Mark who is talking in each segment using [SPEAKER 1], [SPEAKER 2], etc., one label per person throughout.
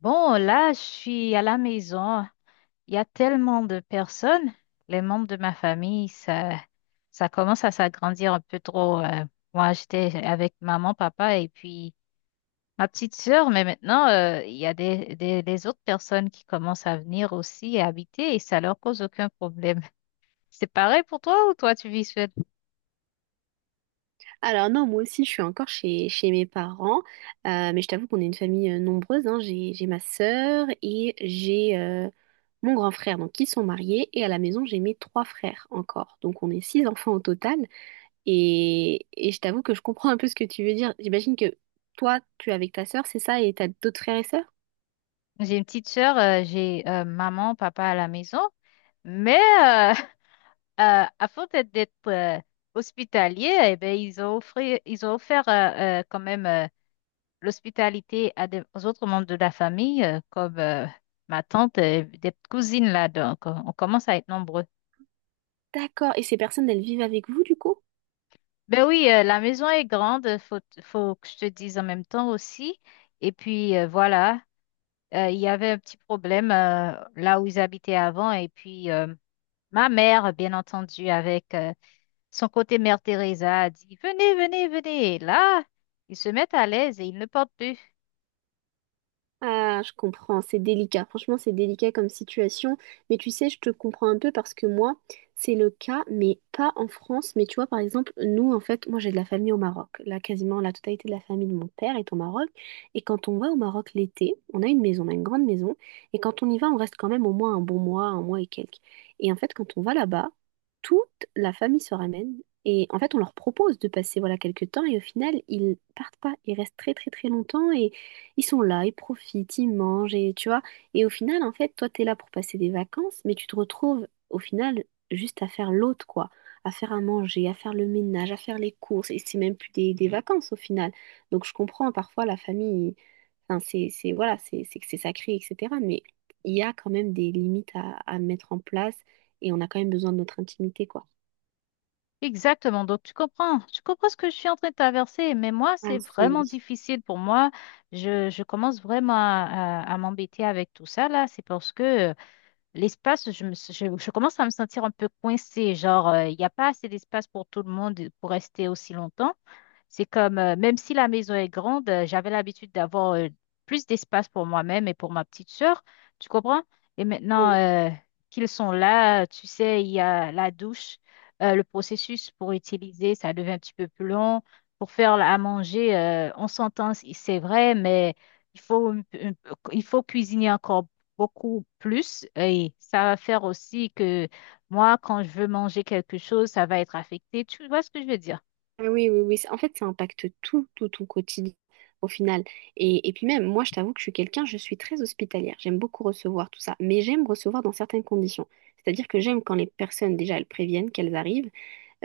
[SPEAKER 1] Bon, là, je suis à la maison. Il y a tellement de personnes. Les membres de ma famille, ça commence à s'agrandir un peu trop. Moi, j'étais avec maman, papa et puis ma petite sœur, mais maintenant, il y a des autres personnes qui commencent à venir aussi et habiter et ça leur cause aucun problème. C'est pareil pour toi ou toi, tu vis seule?
[SPEAKER 2] Alors non, moi aussi, je suis encore chez mes parents, mais je t'avoue qu'on est une famille nombreuse, hein. J'ai ma sœur et j'ai mon grand frère, donc qui sont mariés, et à la maison, j'ai mes trois frères encore. Donc on est six enfants au total, et je t'avoue que je comprends un peu ce que tu veux dire. J'imagine que toi, tu es avec ta sœur, c'est ça, et t'as d'autres frères et sœurs?
[SPEAKER 1] J'ai une petite sœur, j'ai maman, papa à la maison, mais euh, avant d'être hospitalier, eh ben, ils ont offert quand même l'hospitalité à des, aux autres membres de la famille, comme ma tante, des cousines là, donc on commence à être nombreux.
[SPEAKER 2] D'accord, et ces personnes, elles vivent avec vous, du coup?
[SPEAKER 1] Ben oui, la maison est grande, faut que je te dise en même temps aussi. Et puis voilà, il y avait un petit problème là où ils habitaient avant, et puis ma mère, bien entendu, avec son côté Mère Teresa a dit, venez, venez, venez. Et là, ils se mettent à l'aise et ils ne portent plus.
[SPEAKER 2] Ah, je comprends, c'est délicat. Franchement, c'est délicat comme situation. Mais tu sais, je te comprends un peu parce que moi, c'est le cas, mais pas en France. Mais tu vois, par exemple, nous, en fait, moi, j'ai de la famille au Maroc. Là, quasiment la totalité de la famille de mon père est au Maroc. Et quand on va au Maroc l'été, on a une maison, on a une grande maison. Et quand on y va, on reste quand même au moins un bon mois, un mois et quelques. Et en fait, quand on va là-bas, toute la famille se ramène. Et en fait, on leur propose de passer voilà quelques temps et au final, ils partent pas. Ils restent très très très longtemps. Ils sont là, ils profitent, ils mangent, et tu vois. Et au final, en fait, toi, t'es là pour passer des vacances, mais tu te retrouves, au final, juste à faire l'autre, quoi. À faire à manger, à faire le ménage, à faire les courses. Et c'est même plus des vacances, au final. Donc, je comprends, parfois, la famille, enfin, voilà, c'est que c'est sacré, etc. Mais il y a quand même des limites à mettre en place, et on a quand même besoin de notre intimité, quoi.
[SPEAKER 1] Exactement. Donc, tu comprends. Tu comprends ce que je suis en train de traverser. Mais moi,
[SPEAKER 2] Ah,
[SPEAKER 1] c'est vraiment difficile pour moi. Je commence vraiment à, à m'embêter avec tout ça, là. C'est parce que l'espace, je commence à me sentir un peu coincée. Genre, il n'y a pas assez d'espace pour tout le monde pour rester aussi longtemps. C'est comme, même si la maison est grande, j'avais l'habitude d'avoir plus d'espace pour moi-même et pour ma petite sœur. Tu comprends? Et maintenant
[SPEAKER 2] oui.
[SPEAKER 1] qu'ils sont là, tu sais, il y a la douche, le processus pour utiliser, ça devient un petit peu plus long. Pour faire à manger, on s'entend, c'est vrai, mais il faut, il faut cuisiner encore beaucoup plus et ça va faire aussi que moi, quand je veux manger quelque chose, ça va être affecté. Tu vois ce que je veux dire?
[SPEAKER 2] Ah, oui, oui, oui. En fait, ça impacte tout ton quotidien au final. Et puis même, moi, je t'avoue que je suis quelqu'un, je suis très hospitalière. J'aime beaucoup recevoir tout ça, mais j'aime recevoir dans certaines conditions. C'est-à-dire que j'aime quand les personnes, déjà, elles préviennent qu'elles arrivent.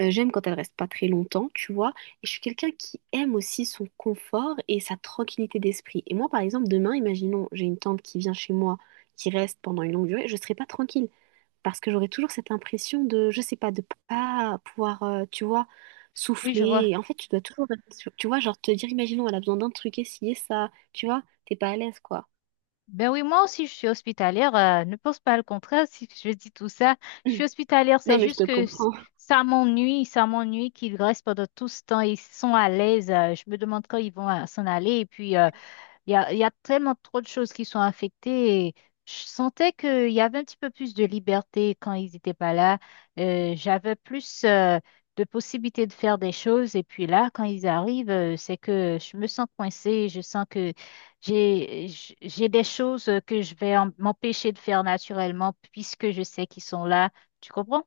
[SPEAKER 2] J'aime quand elles restent pas très longtemps, tu vois. Et je suis quelqu'un qui aime aussi son confort et sa tranquillité d'esprit. Et moi, par exemple, demain, imaginons, j'ai une tante qui vient chez moi, qui reste pendant une longue durée, je serai pas tranquille parce que j'aurais toujours cette impression de, je sais pas, de pas pouvoir, tu vois,
[SPEAKER 1] Oui, je vois.
[SPEAKER 2] souffler. Et en fait, tu dois toujours, tu vois, genre te dire, imaginons, elle a besoin d'un truc, essayer ça, tu vois, t'es pas à l'aise, quoi.
[SPEAKER 1] Ben oui, moi aussi, je suis hospitalière. Ne pense pas le contraire si je dis tout ça. Je
[SPEAKER 2] Mm.
[SPEAKER 1] suis hospitalière, c'est
[SPEAKER 2] Non, mais je
[SPEAKER 1] juste
[SPEAKER 2] te
[SPEAKER 1] que
[SPEAKER 2] comprends.
[SPEAKER 1] ça m'ennuie qu'ils restent pendant tout ce temps. Ils sont à l'aise. Je me demande quand ils vont s'en aller. Et puis, il y a, il y a tellement trop de choses qui sont affectées. Et je sentais qu'il y avait un petit peu plus de liberté quand ils n'étaient pas là. J'avais plus de possibilités de faire des choses. Et puis là, quand ils arrivent, c'est que je me sens coincée. Je sens que j'ai, j'ai des choses que je vais m'empêcher de faire naturellement puisque je sais qu'ils sont là. Tu comprends?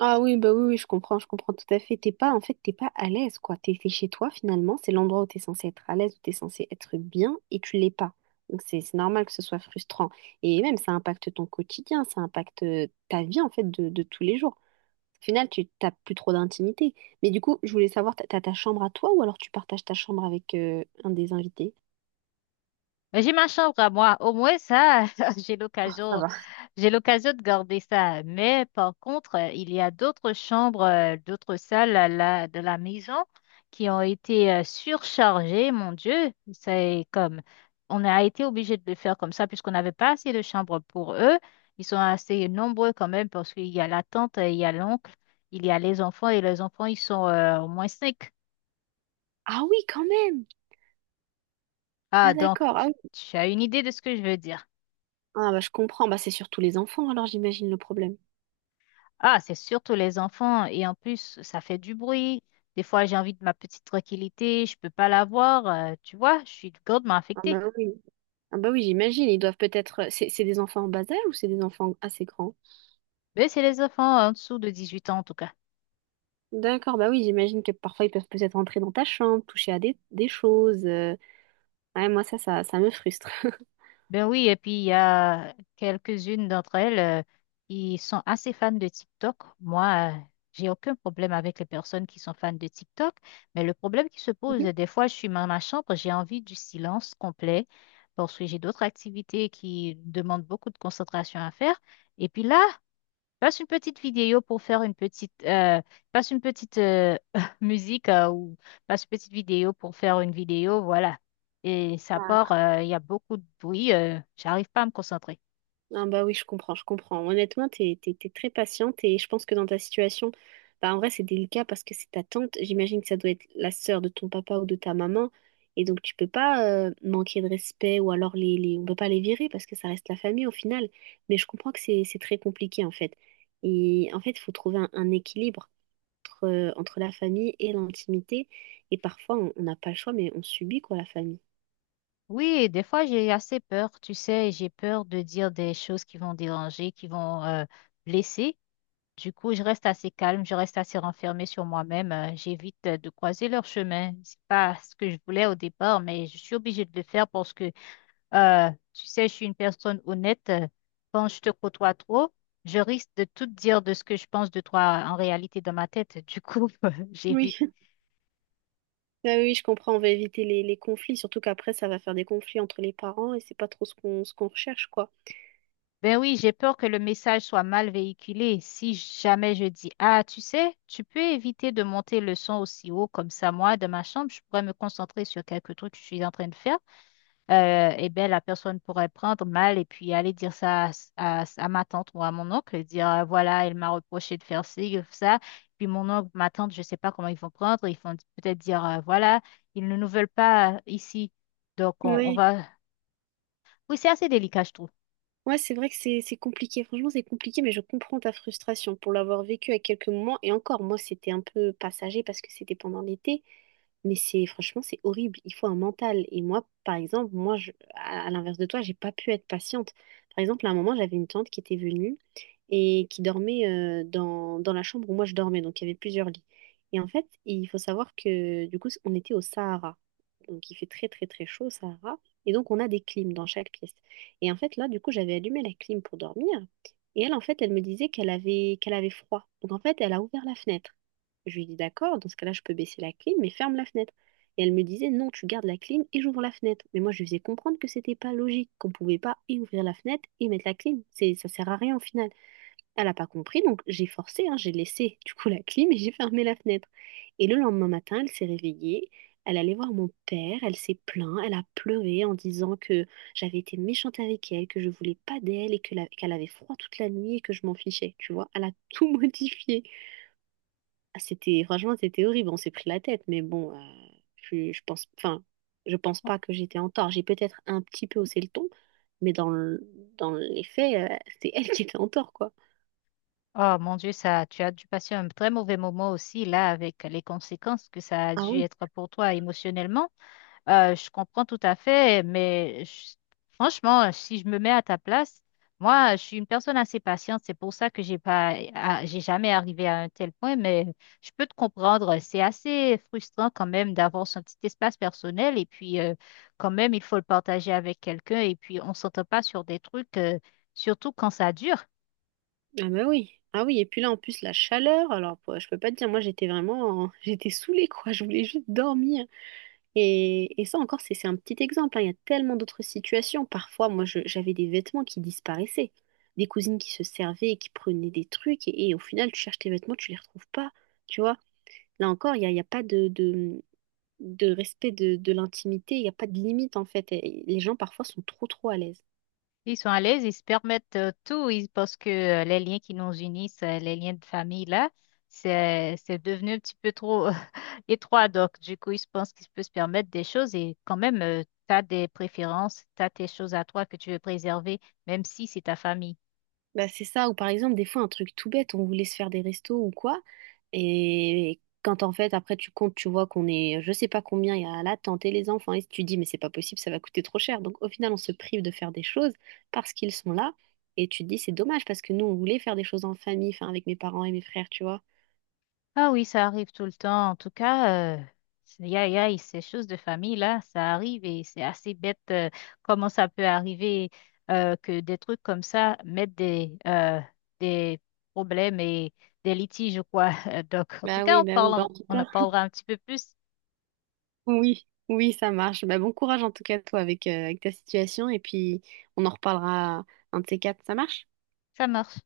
[SPEAKER 2] Ah oui, bah oui, oui, je comprends tout à fait. T'es pas, en fait, t'es pas à l'aise, quoi. T'es chez toi, finalement, c'est l'endroit où t'es censé être à l'aise, où t'es censé être bien, et tu l'es pas. Donc c'est normal que ce soit frustrant. Et même, ça impacte ton quotidien, ça impacte ta vie, en fait, de tous les jours. Au final, tu t'as plus trop d'intimité. Mais du coup, je voulais savoir, t'as ta chambre à toi ou alors tu partages ta chambre avec un des invités?
[SPEAKER 1] Mais j'ai ma chambre à moi. Au moins, ça, j'ai
[SPEAKER 2] Ça
[SPEAKER 1] l'occasion.
[SPEAKER 2] va.
[SPEAKER 1] J'ai l'occasion de garder ça, mais par contre, il y a d'autres chambres, d'autres salles à de la maison qui ont été surchargées. Mon Dieu, c'est comme on a été obligé de le faire comme ça puisqu'on n'avait pas assez de chambres pour eux. Ils sont assez nombreux quand même parce qu'il y a la tante, il y a l'oncle, il y a les enfants et les enfants, ils sont au moins cinq.
[SPEAKER 2] Ah oui, quand même!
[SPEAKER 1] Ah,
[SPEAKER 2] Ah
[SPEAKER 1] donc
[SPEAKER 2] d'accord, ah oui.
[SPEAKER 1] tu as une idée de ce que je veux dire.
[SPEAKER 2] Ah bah je comprends, bah c'est surtout les enfants alors j'imagine le problème.
[SPEAKER 1] Ah, c'est surtout les enfants. Et en plus, ça fait du bruit. Des fois, j'ai envie de ma petite tranquillité. Je peux pas l'avoir. Tu vois, je suis grandement
[SPEAKER 2] Ah bah
[SPEAKER 1] affectée.
[SPEAKER 2] oui, ah bah oui j'imagine, ils doivent peut-être... C'est des enfants en bas âge ou c'est des enfants assez grands?
[SPEAKER 1] Mais c'est les enfants en dessous de 18 ans, en tout cas.
[SPEAKER 2] D'accord, bah oui j'imagine que parfois ils peuvent peut-être entrer dans ta chambre, toucher à des choses. Ouais, moi ça me frustre.
[SPEAKER 1] Ben oui, et puis il y a quelques-unes d'entre elles qui sont assez fans de TikTok. Moi, j'ai aucun problème avec les personnes qui sont fans de TikTok. Mais le problème qui se pose, des fois, je suis dans ma chambre, j'ai envie du silence complet parce que j'ai d'autres activités qui demandent beaucoup de concentration à faire. Et puis là, passe une petite vidéo pour faire une petite, passe une petite musique ou passe une petite vidéo pour faire une vidéo, voilà. Et ça part,
[SPEAKER 2] Ah.
[SPEAKER 1] il y a beaucoup de bruit, j'arrive pas à me concentrer.
[SPEAKER 2] Ah bah oui, je comprends, je comprends. Honnêtement, t'es très patiente et je pense que dans ta situation, bah en vrai, c'est délicat parce que c'est ta tante. J'imagine que ça doit être la sœur de ton papa ou de ta maman. Et donc, tu peux pas manquer de respect ou alors on peut pas les virer parce que ça reste la famille au final. Mais je comprends que c'est très compliqué en fait. Et en fait, il faut trouver un équilibre entre la famille et l'intimité. Et parfois, on n'a pas le choix, mais on subit quoi la famille.
[SPEAKER 1] Oui, des fois j'ai assez peur, tu sais, j'ai peur de dire des choses qui vont déranger, qui vont blesser. Du coup, je reste assez calme, je reste assez renfermée sur moi-même, j'évite de croiser leur chemin. C'est pas ce que je voulais au départ, mais je suis obligée de le faire parce que tu sais, je suis une personne honnête. Quand je te côtoie trop, je risque de tout te dire de ce que je pense de toi en réalité dans ma tête. Du coup, j'évite.
[SPEAKER 2] Oui. Ah oui, oui, je comprends, on va éviter les conflits, surtout qu'après, ça va faire des conflits entre les parents et c'est pas trop ce qu'on recherche, quoi.
[SPEAKER 1] Ben oui, j'ai peur que le message soit mal véhiculé. Si jamais je dis, ah, tu sais, tu peux éviter de monter le son aussi haut comme ça, moi, de ma chambre, je pourrais me concentrer sur quelques trucs que je suis en train de faire eh ben, la personne pourrait prendre mal et puis aller dire ça à, à ma tante ou à mon oncle, et dire voilà, elle m'a reproché de faire ci, ça. Puis mon oncle, ma tante, je ne sais pas comment ils vont prendre. Ils vont peut-être dire voilà, ils ne nous veulent pas ici. Donc on
[SPEAKER 2] Oui,
[SPEAKER 1] va. Oui, c'est assez délicat, je trouve.
[SPEAKER 2] ouais, c'est vrai que c'est compliqué, franchement, c'est compliqué, mais je comprends ta frustration pour l'avoir vécu à quelques moments. Et encore, moi, c'était un peu passager parce que c'était pendant l'été, mais c'est franchement, c'est horrible, il faut un mental. Et moi, par exemple, moi, je, à l'inverse de toi, j'ai pas pu être patiente. Par exemple, à un moment, j'avais une tante qui était venue. Et qui dormait dans la chambre où moi je dormais. Donc il y avait plusieurs lits. Et en fait, il faut savoir que du coup, on était au Sahara. Donc il fait très très très chaud au Sahara. Et donc on a des clims dans chaque pièce. Et en fait, là, du coup, j'avais allumé la clim pour dormir. Et elle, en fait, elle me disait qu'elle avait froid. Donc en fait, elle a ouvert la fenêtre. Je lui ai dit d'accord, dans ce cas-là, je peux baisser la clim, mais ferme la fenêtre. Et elle me disait non, tu gardes la clim et j'ouvre la fenêtre. Mais moi, je lui faisais comprendre que c'était pas logique, qu'on pouvait pas et ouvrir la fenêtre et mettre la clim. Ça sert à rien au final. Elle n'a pas compris, donc j'ai forcé, hein, j'ai laissé du coup la clim et j'ai fermé la fenêtre. Et le lendemain matin, elle s'est réveillée, elle allait voir mon père, elle s'est plainte, elle a pleuré en disant que j'avais été méchante avec elle, que je voulais pas d'elle et que qu'elle avait froid toute la nuit et que je m'en fichais, tu vois. Elle a tout modifié. Ah, c'était, franchement, c'était horrible, on s'est pris la tête, mais bon, je pense, enfin, je pense pas que j'étais en tort. J'ai peut-être un petit peu haussé le ton, mais dans les faits, c'est elle qui était en tort, quoi.
[SPEAKER 1] Oh mon Dieu, ça, tu as dû passer un très mauvais moment aussi là avec les conséquences que ça a
[SPEAKER 2] Ah
[SPEAKER 1] dû
[SPEAKER 2] oui.
[SPEAKER 1] être pour toi émotionnellement. Je comprends tout à fait, mais franchement, si je me mets à ta place, moi, je suis une personne assez patiente. C'est pour ça que j'ai pas, j'ai jamais arrivé à un tel point, mais je peux te comprendre. C'est assez frustrant quand même d'avoir son petit espace personnel et puis quand même, il faut le partager avec quelqu'un et puis on s'entend pas sur des trucs, surtout quand ça dure.
[SPEAKER 2] Ah bah oui. Ah oui, et puis là en plus la chaleur, alors je peux pas te dire, moi j'étais vraiment, j'étais saoulée quoi, je voulais juste dormir. Et ça encore c'est un petit exemple, hein. Il y a tellement d'autres situations. Parfois moi j'avais des vêtements qui disparaissaient, des cousines qui se servaient, et qui prenaient des trucs et au final tu cherches tes vêtements, tu les retrouves pas, tu vois. Là encore il y a pas de respect de l'intimité, il y a pas de limite en fait. Et les gens parfois sont trop trop à l'aise.
[SPEAKER 1] Ils sont à l'aise, ils se permettent tout, parce que les liens qui nous unissent, les liens de famille, là, c'est devenu un petit peu trop étroit. Donc, du coup, ils se pensent qu'ils peuvent se permettre des choses et quand même, tu as des préférences, tu as tes choses à toi que tu veux préserver, même si c'est ta famille.
[SPEAKER 2] Bah, c'est ça, ou par exemple, des fois, un truc tout bête, on voulait se faire des restos ou quoi, et quand en fait, après, tu comptes, tu vois qu'on est, je sais pas combien, il y a là, et les enfants, et tu dis, mais c'est pas possible, ça va coûter trop cher. Donc, au final, on se prive de faire des choses parce qu'ils sont là, et tu te dis, c'est dommage, parce que nous, on voulait faire des choses en famille, enfin, avec mes parents et mes frères, tu vois.
[SPEAKER 1] Ah oui, ça arrive tout le temps. En tout cas, y aïe, aïe, ces choses de famille là, ça arrive et c'est assez bête comment ça peut arriver que des trucs comme ça mettent des problèmes et des litiges ou quoi. Donc, en tout
[SPEAKER 2] Bah
[SPEAKER 1] cas,
[SPEAKER 2] oui,
[SPEAKER 1] on
[SPEAKER 2] bah oui, bah
[SPEAKER 1] parle,
[SPEAKER 2] en tout
[SPEAKER 1] on en
[SPEAKER 2] cas,
[SPEAKER 1] parlera un petit peu plus.
[SPEAKER 2] oui, oui, ça marche. Bah, bon courage en tout cas, toi, avec, avec ta situation, et puis, on en reparlera un de ces quatre, ça marche?
[SPEAKER 1] Ça marche.